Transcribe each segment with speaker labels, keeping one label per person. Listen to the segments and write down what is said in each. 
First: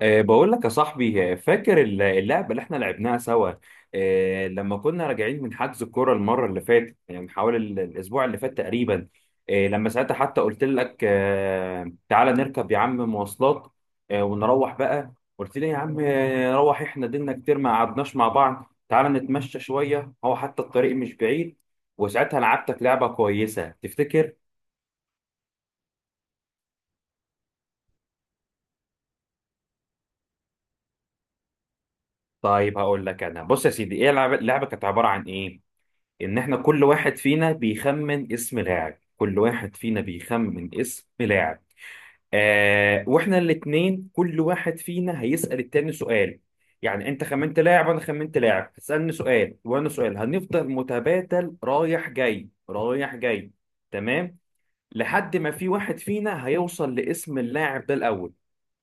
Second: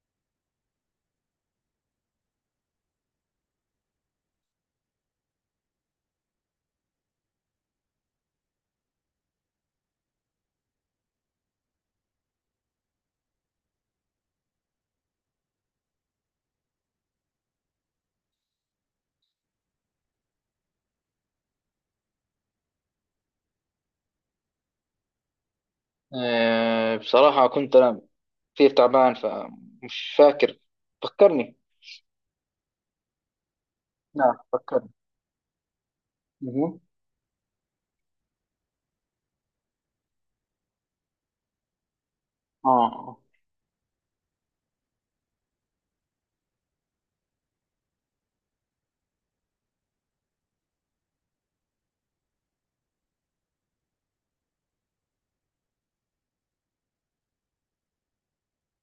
Speaker 1: بقول لك يا صاحبي فاكر اللعبة اللي احنا لعبناها سوا. لما كنا راجعين من حجز الكورة المرة اللي فاتت، يعني من حوالي الأسبوع اللي فات تقريبا. لما ساعتها حتى قلت لك تعالى نركب يا عم مواصلات ونروح بقى. قلت لي يا عم، نروح. احنا دينا كتير ما قعدناش مع بعض، تعالى نتمشى شوية، هو حتى الطريق مش بعيد. وساعتها لعبتك لعبة كويسة، تفتكر؟
Speaker 2: بصراحة كنت أنا كثير تعبان، فمش فاكر. فكرني.
Speaker 1: طيب هقول لك. أنا بص يا سيدي، ايه اللعبة
Speaker 2: لا،
Speaker 1: اللعبة كانت
Speaker 2: فكرني.
Speaker 1: عبارة عن ايه؟ ان احنا
Speaker 2: مهم.
Speaker 1: كل واحد فينا بيخمن اسم لاعب
Speaker 2: آه،
Speaker 1: واحنا الاتنين، كل واحد فينا هيسأل التاني سؤال. يعني انت خمنت لاعب وانا خمنت لاعب، هتسألني سؤال وانا سؤال، هنفضل متبادل رايح جاي رايح جاي. تمام. لحد ما في واحد فينا هيوصل لاسم اللاعب ده الاول.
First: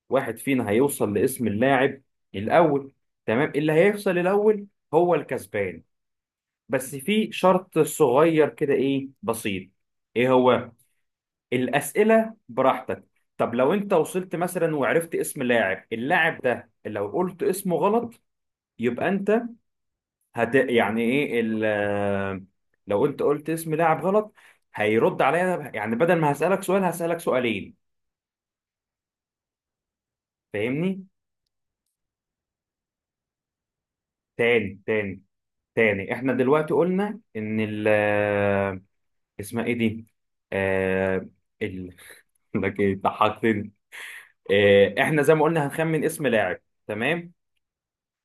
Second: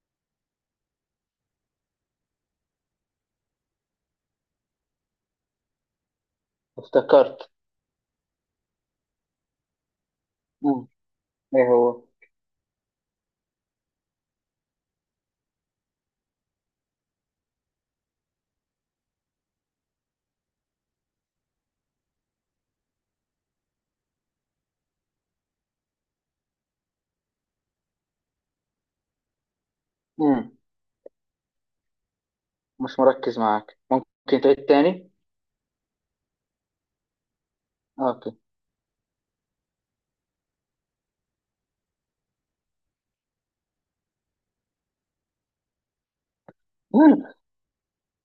Speaker 1: واحد فينا هيوصل لاسم اللاعب الاول تمام، اللي هيوصل الاول هو الكسبان. بس في
Speaker 2: افتكرت.
Speaker 1: شرط صغير كده، ايه، بسيط. ايه هو؟
Speaker 2: مم. إيه هو.
Speaker 1: الاسئله براحتك. طب لو انت وصلت مثلا وعرفت اسم لاعب اللاعب ده، لو قلت اسمه غلط، يبقى انت يعني ايه ال آه، لو انت قلت اسم لاعب غلط، هيرد عليا. يعني بدل ما هسالك سؤال، هسالك سؤالين.
Speaker 2: مم.
Speaker 1: فاهمني؟
Speaker 2: مش مركز معك، ممكن تعيد
Speaker 1: تاني
Speaker 2: تاني؟
Speaker 1: تاني. تاني، احنا دلوقتي قلنا ان ال
Speaker 2: أوكي.
Speaker 1: آه، اسمها ايه دي؟ آه ال لك ايه، ضحكتني. احنا زي ما قلنا هنخمن اسم لاعب.
Speaker 2: مم.
Speaker 1: تمام.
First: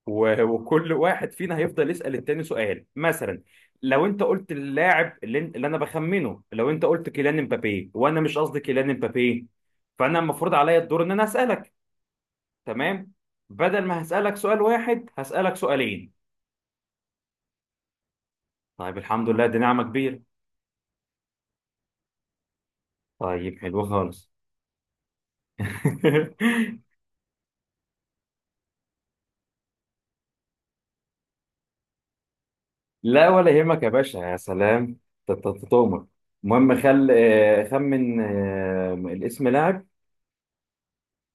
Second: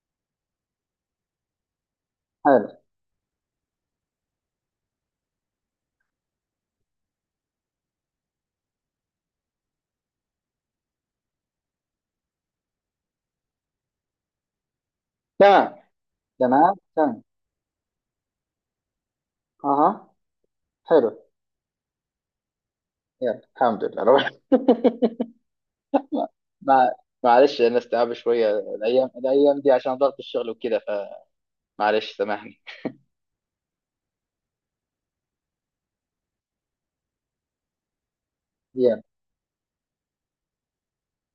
Speaker 1: وكل واحد فينا هيفضل يسأل التاني
Speaker 2: حلو.
Speaker 1: سؤال مثلا. لو انت قلت اللاعب اللي انا بخمنه، لو انت قلت كيليان امبابي وانا مش قصدي كيليان امبابي، فانا المفروض عليا الدور ان انا اسألك. تمام. بدل ما هسألك سؤال واحد، هسألك
Speaker 2: تمام
Speaker 1: سؤالين.
Speaker 2: تمام تمام.
Speaker 1: طيب الحمد لله، دي نعمة
Speaker 2: أها.
Speaker 1: كبيرة.
Speaker 2: حلو. يلا،
Speaker 1: طيب
Speaker 2: الحمد
Speaker 1: حلو
Speaker 2: لله، روح.
Speaker 1: خالص.
Speaker 2: ما معلش، أنا استيعاب شوية الأيام الأيام دي عشان ضغط الشغل وكده، فمعلش سامحني.
Speaker 1: لا ولا يهمك يا باشا، يا سلام. تؤمر. المهم خل آه، خمن
Speaker 2: يلا.
Speaker 1: الاسم لاعب،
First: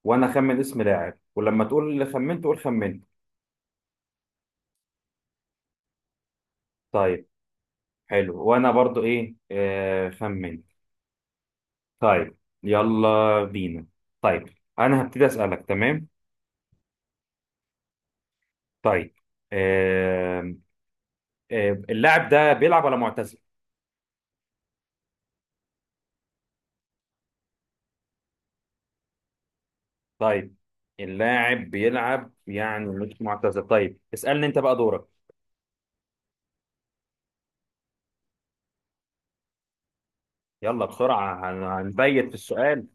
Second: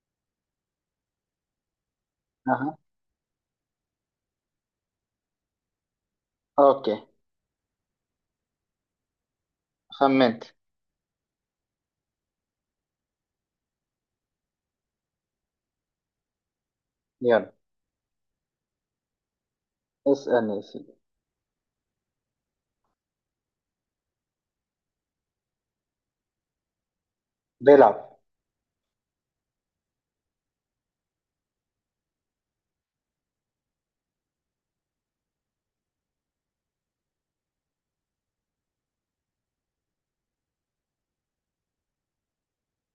Speaker 1: وانا اخمن اسم لاعب، ولما تقول اللي خمنت قول
Speaker 2: أها.
Speaker 1: خمنت.
Speaker 2: أوكي.
Speaker 1: طيب. حلو، وانا برضو ايه،
Speaker 2: خمنت.
Speaker 1: خمنت. طيب. يلا بينا. طيب، انا هبتدي اسالك، تمام.
Speaker 2: يلا،
Speaker 1: طيب. آه.
Speaker 2: اسألني يا سيدي.
Speaker 1: اللاعب ده بيلعب ولا معتزل؟
Speaker 2: بيلعب.
Speaker 1: طيب. اللاعب بيلعب، يعني مش معتزل. طيب اسالني انت بقى، دورك. يلا بسرعه، هنبيت في السؤال.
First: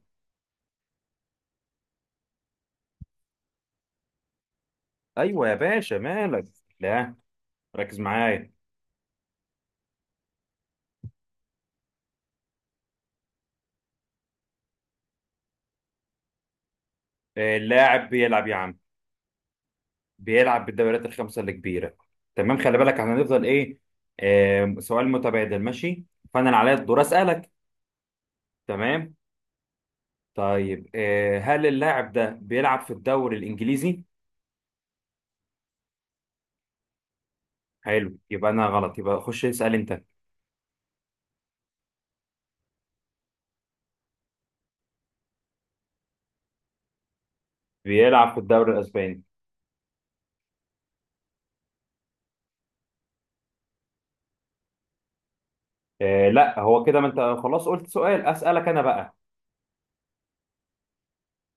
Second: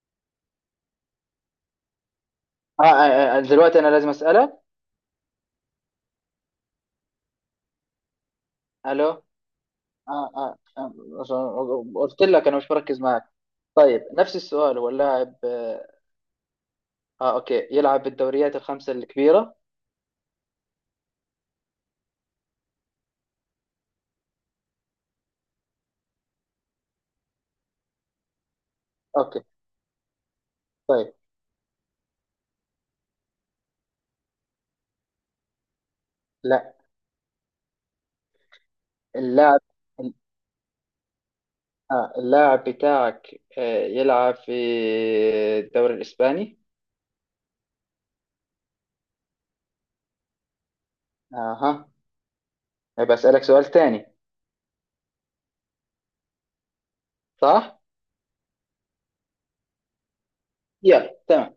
Speaker 2: آه, آه, دلوقتي أنا لازم أسألك.
Speaker 1: ايوه يا باشا، مالك؟ لا. ركز معايا.
Speaker 2: ألو، آه, آه عشان قلت لك أنا مش بركز معك. طيب، نفس السؤال، هو اللاعب أوكي يلعب
Speaker 1: اللاعب بيلعب يا
Speaker 2: بالدوريات
Speaker 1: عم،
Speaker 2: الخمسة الكبيرة؟
Speaker 1: بيلعب بالدوريات الخمسه الكبيره. تمام، خلي بالك احنا هنفضل ايه؟ سؤال متبادل، ماشي. فانا اللي عليا الدور اسالك. تمام.
Speaker 2: أوكي.
Speaker 1: طيب،
Speaker 2: طيب.
Speaker 1: هل اللاعب ده بيلعب في الدوري الانجليزي؟
Speaker 2: لا.
Speaker 1: حلو، يبقى انا غلط، يبقى خش
Speaker 2: اللاعب
Speaker 1: اسال انت.
Speaker 2: اللاعب بتاعك يلعب في الدوري الإسباني؟
Speaker 1: بيلعب في الدوري الاسباني.
Speaker 2: أها. بسألك سؤال تاني.
Speaker 1: لا، هو كده، ما انت خلاص
Speaker 2: صح؟
Speaker 1: قلت سؤال، اسالك انا بقى.
Speaker 2: يلا، تمام.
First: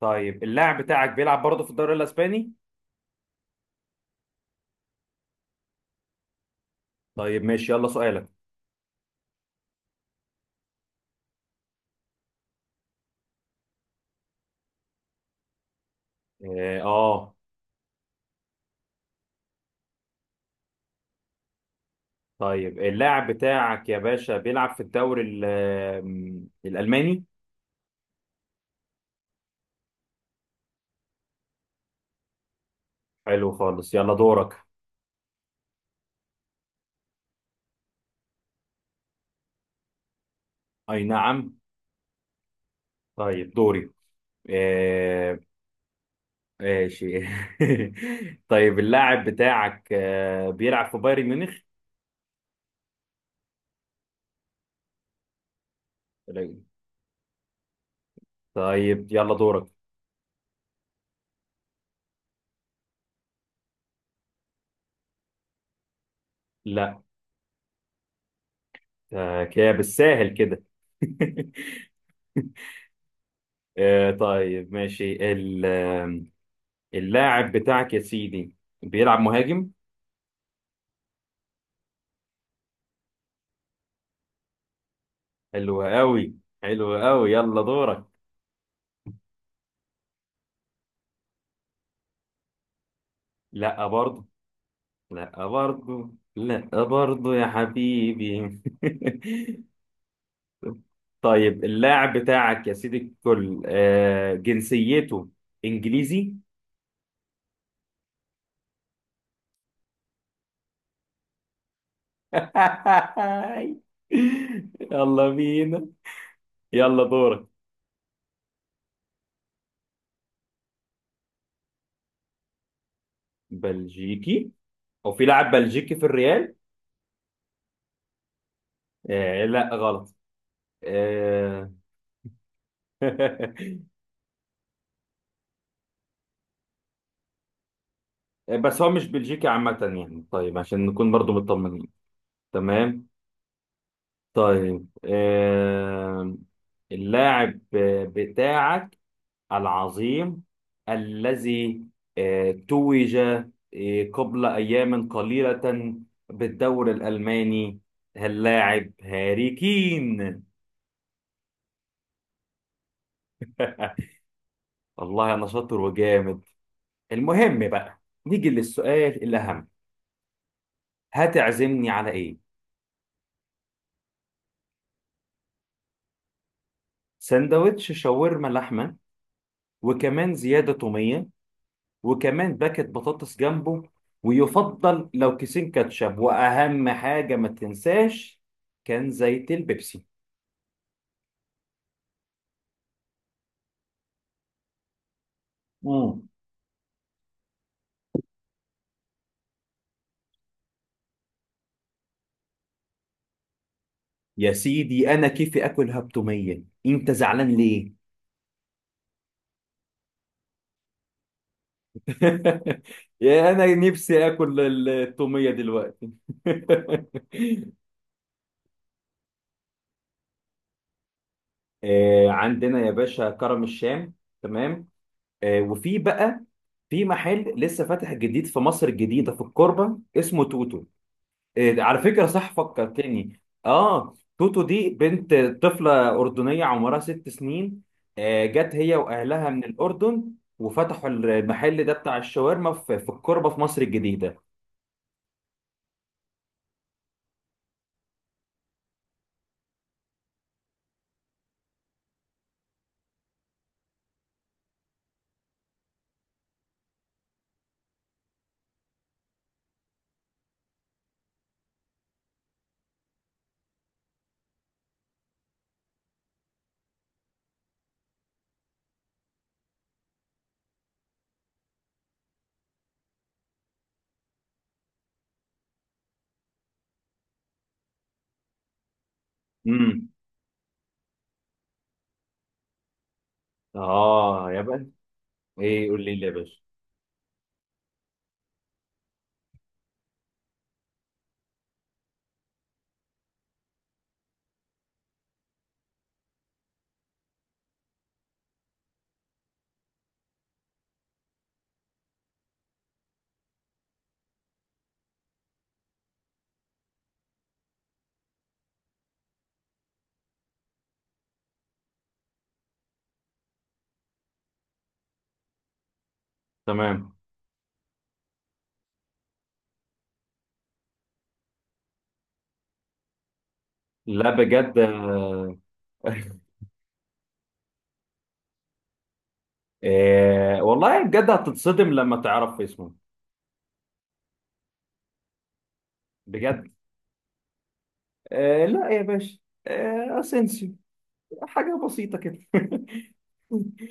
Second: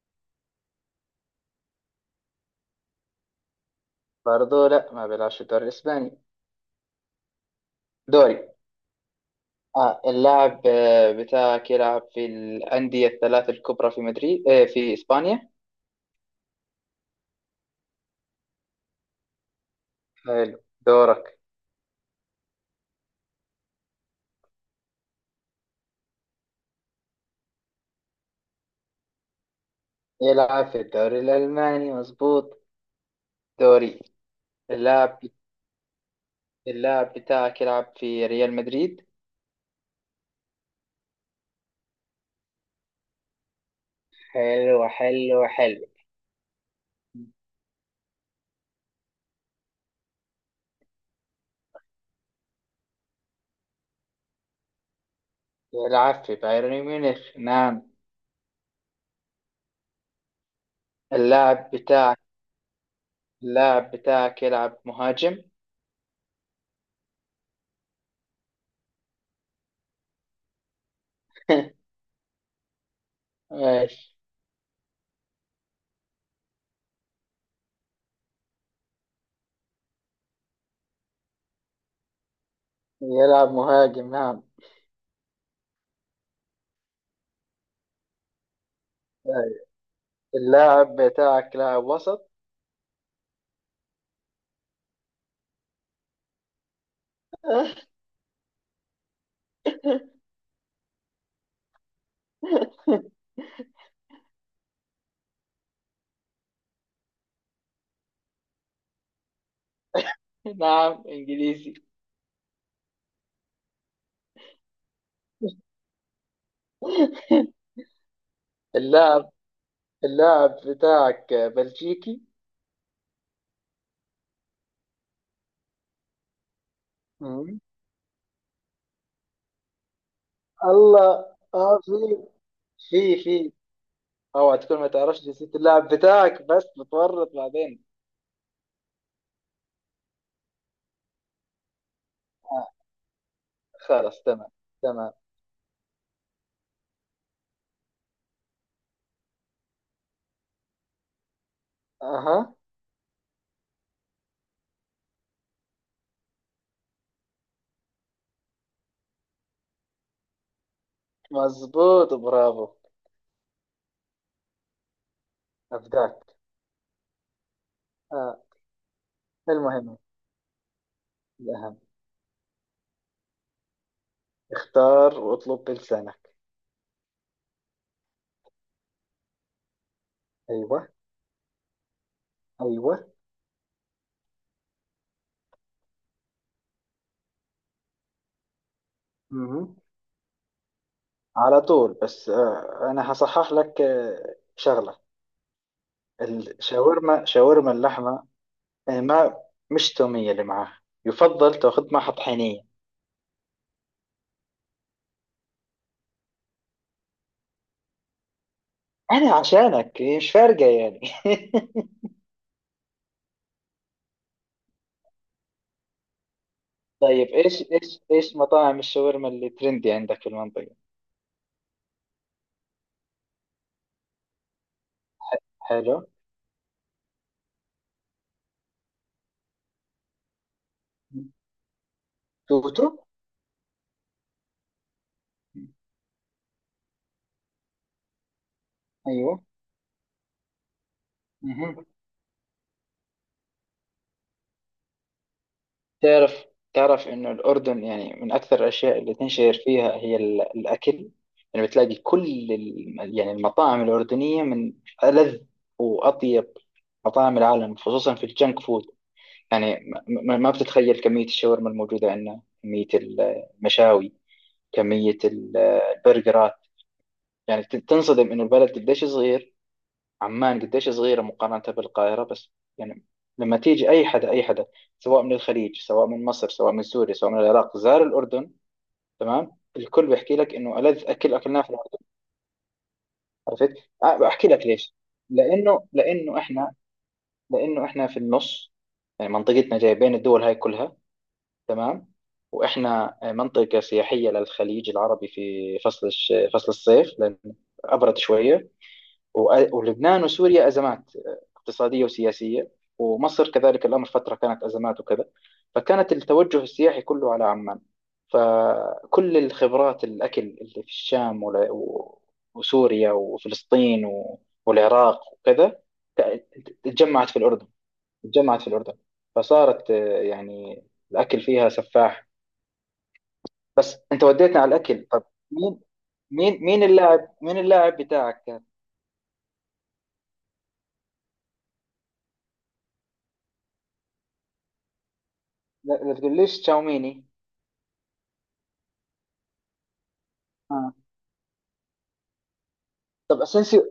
Speaker 1: طيب، اللاعب بتاعك بيلعب برضه في الدوري الاسباني؟
Speaker 2: برضه لا، ما بيلعبش في الدوري الإسباني.
Speaker 1: طيب ماشي، يلا سؤالك.
Speaker 2: دوري. اللاعب بتاعك يلعب في الأندية الثلاث الكبرى في مدريد في إسبانيا؟
Speaker 1: اه.
Speaker 2: حلو. دورك.
Speaker 1: طيب اللاعب بتاعك يا باشا بيلعب في الدوري الالماني.
Speaker 2: يلعب في الدوري الألماني، مظبوط.
Speaker 1: حلو خالص،
Speaker 2: دوري.
Speaker 1: يلا دورك.
Speaker 2: اللاعب اللاعب بتاعك يلعب في ريال مدريد؟
Speaker 1: اي نعم. طيب دوري،
Speaker 2: حلو حلو
Speaker 1: آه،
Speaker 2: حلو.
Speaker 1: ماشي. طيب اللاعب بتاعك بيلعب في بايرن ميونخ؟
Speaker 2: يلعب في بايرن ميونخ، نعم.
Speaker 1: طيب يلا دورك.
Speaker 2: اللاعب بتاعك اللاعب بتاعك يلعب مهاجم؟
Speaker 1: لا. كده بالساهل كده.
Speaker 2: ماشي.
Speaker 1: طيب ماشي اللاعب بتاعك يا سيدي بيلعب مهاجم.
Speaker 2: يلعب مهاجم، نعم.
Speaker 1: حلو قوي. حلو قوي، يلا دورك.
Speaker 2: طيب. اللاعب بتاعك لاعب وسط؟
Speaker 1: لا برضه. لا برضه لا برضه يا حبيبي. طيب اللاعب بتاعك يا سيدي الكل جنسيته انجليزي؟
Speaker 2: نعم، انجليزي.
Speaker 1: يلا بينا. يلا دورك.
Speaker 2: اللاعب اللاعب بتاعك بلجيكي؟
Speaker 1: بلجيكي؟ او في لاعب بلجيكي في الريال؟
Speaker 2: مم.
Speaker 1: لا غلط.
Speaker 2: الله.
Speaker 1: آه.
Speaker 2: اه في في. اوعى تكون ما تعرفش جنسية اللاعب بتاعك، بس بتورط بعدين.
Speaker 1: بس هو مش بلجيكي عامة، يعني طيب عشان نكون برضو مطمنين.
Speaker 2: آه.
Speaker 1: تمام.
Speaker 2: خلاص، تمام.
Speaker 1: طيب،
Speaker 2: تمام.
Speaker 1: اللاعب بتاعك العظيم، الذي
Speaker 2: اها.
Speaker 1: توج قبل أيام قليلة بالدوري الألماني، اللاعب هاري كين.
Speaker 2: مظبوط، برافو.
Speaker 1: والله أنا شاطر
Speaker 2: ابدعت.
Speaker 1: وجامد. المهم بقى،
Speaker 2: آه،
Speaker 1: نيجي للسؤال الأهم.
Speaker 2: المهم، الاهم،
Speaker 1: هتعزمني على إيه؟
Speaker 2: اختار واطلب بلسانك.
Speaker 1: سندوتش شاورما لحمة، وكمان زيادة
Speaker 2: ايوه.
Speaker 1: تومية، وكمان باكت
Speaker 2: ايوه.
Speaker 1: بطاطس جنبه، ويفضل لو كيسين كاتشب، وأهم حاجة ما تنساش كان زيت
Speaker 2: مم.
Speaker 1: البيبسي.
Speaker 2: على طول. بس انا هصحح لك شغلة.
Speaker 1: مم.
Speaker 2: شاورما اللحمة. ما مش تومية اللي معاها، يفضل تاخذ معها طحينية.
Speaker 1: يا سيدي انا كيفي اكل، هبتوميه، انت زعلان ليه؟
Speaker 2: أنا عشانك، هي مش فارقة يعني.
Speaker 1: يا انا نفسي اكل التوميه دلوقتي.
Speaker 2: طيب، إيش مطاعم الشاورما اللي ترندي عندك في المنطقة؟
Speaker 1: عندنا يا باشا كرم الشام. تمام. وفي
Speaker 2: حلو.
Speaker 1: بقى في محل لسه فاتح جديد في مصر الجديدة في الكوربة اسمه توتو. إيه، على فكرة، صح
Speaker 2: توتو.
Speaker 1: فكرتني. اه، توتو دي بنت، طفلة أردنية عمرها 6 سنين. جت هي
Speaker 2: أيوه.
Speaker 1: وأهلها من الأردن، وفتحوا المحل
Speaker 2: مهم.
Speaker 1: ده بتاع الشاورما في الكوربة في مصر الجديدة.
Speaker 2: تعرف، تعرف إنه الأردن يعني من أكثر الأشياء اللي تنشهر فيها هي الأكل. يعني بتلاقي كل يعني المطاعم الأردنية من ألذ وأطيب مطاعم العالم، خصوصا في الجنك فود. يعني ما بتتخيل كمية الشاورما الموجودة عندنا، كمية المشاوي، كمية البرجرات. يعني تنصدم إنه البلد قديش صغير. عمان قديش صغيرة مقارنة بالقاهرة. بس يعني لما تيجي أي حدا أي حدا، سواء من الخليج، سواء من مصر، سواء من سوريا، سواء من العراق، زار الأردن. تمام. الكل
Speaker 1: امم.
Speaker 2: بيحكي لك إنه ألذ أكل أكلناه في الأردن. عرفت؟ بحكي
Speaker 1: اه يا
Speaker 2: لك
Speaker 1: بنت.
Speaker 2: ليش؟ لأنه
Speaker 1: ايه، قول لي ليه يا
Speaker 2: لأنه
Speaker 1: باشا.
Speaker 2: إحنا لأنه إحنا في النص. يعني منطقتنا جاية بين الدول هاي كلها. تمام. واحنا منطقه سياحيه للخليج العربي في فصل الصيف، لان ابرد شويه. ولبنان وسوريا ازمات اقتصاديه وسياسيه. ومصر كذلك الامر، فتره كانت ازمات وكذا. فكانت التوجه السياحي كله على عمان. فكل الخبرات الاكل اللي في الشام وسوريا وفلسطين والعراق وكذا. ت-
Speaker 1: تمام.
Speaker 2: تجمعت في الاردن. تجمعت في الاردن. فصارت يعني الأكل فيها سفاح. بس انت
Speaker 1: لا
Speaker 2: وديتني على
Speaker 1: بجد.
Speaker 2: الاكل، طب، مين مين اللاعب بتاعك كان؟
Speaker 1: والله بجد هتتصدم لما تعرف اسمه.
Speaker 2: لا، لا تقوليش
Speaker 1: بجد.
Speaker 2: تشاوميني.
Speaker 1: لا يا باشا. اسينسيو.
Speaker 2: آه.
Speaker 1: حاجة بسيطة كده.
Speaker 2: طب، اسينسيو.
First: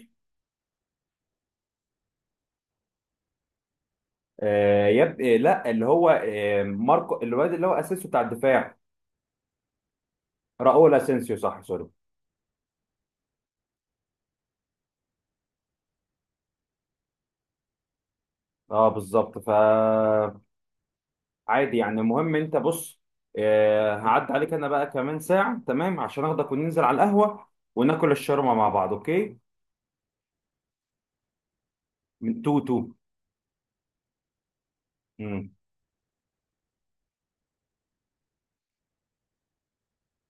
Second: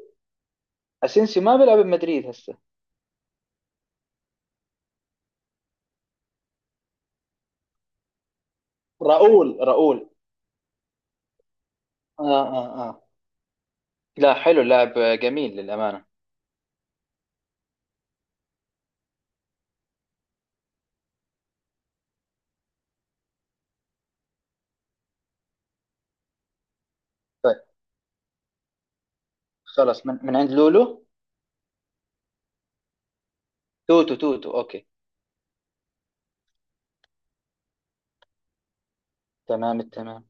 Speaker 2: اسينسيو ما بيلعب بمدريد هسه.
Speaker 1: آه يب... آه لا، اللي هو ماركو، الواد اللي هو اسيسو بتاع الدفاع.
Speaker 2: راؤول راؤول.
Speaker 1: راؤول اسينسيو، صح، سوري.
Speaker 2: اه اه اه. لا، حلو اللاعب، جميل للامانه.
Speaker 1: اه بالظبط، فعادي يعني. المهم انت بص، هعدي عليك انا بقى كمان ساعة، تمام، عشان اخدك وننزل على القهوة
Speaker 2: طيب،
Speaker 1: وناكل الشاورما مع بعض، اوكي.
Speaker 2: خلاص، من عند لولو.
Speaker 1: من تو تو.
Speaker 2: توتو توتو، اوكي.
Speaker 1: مم.
Speaker 2: تمام التمام.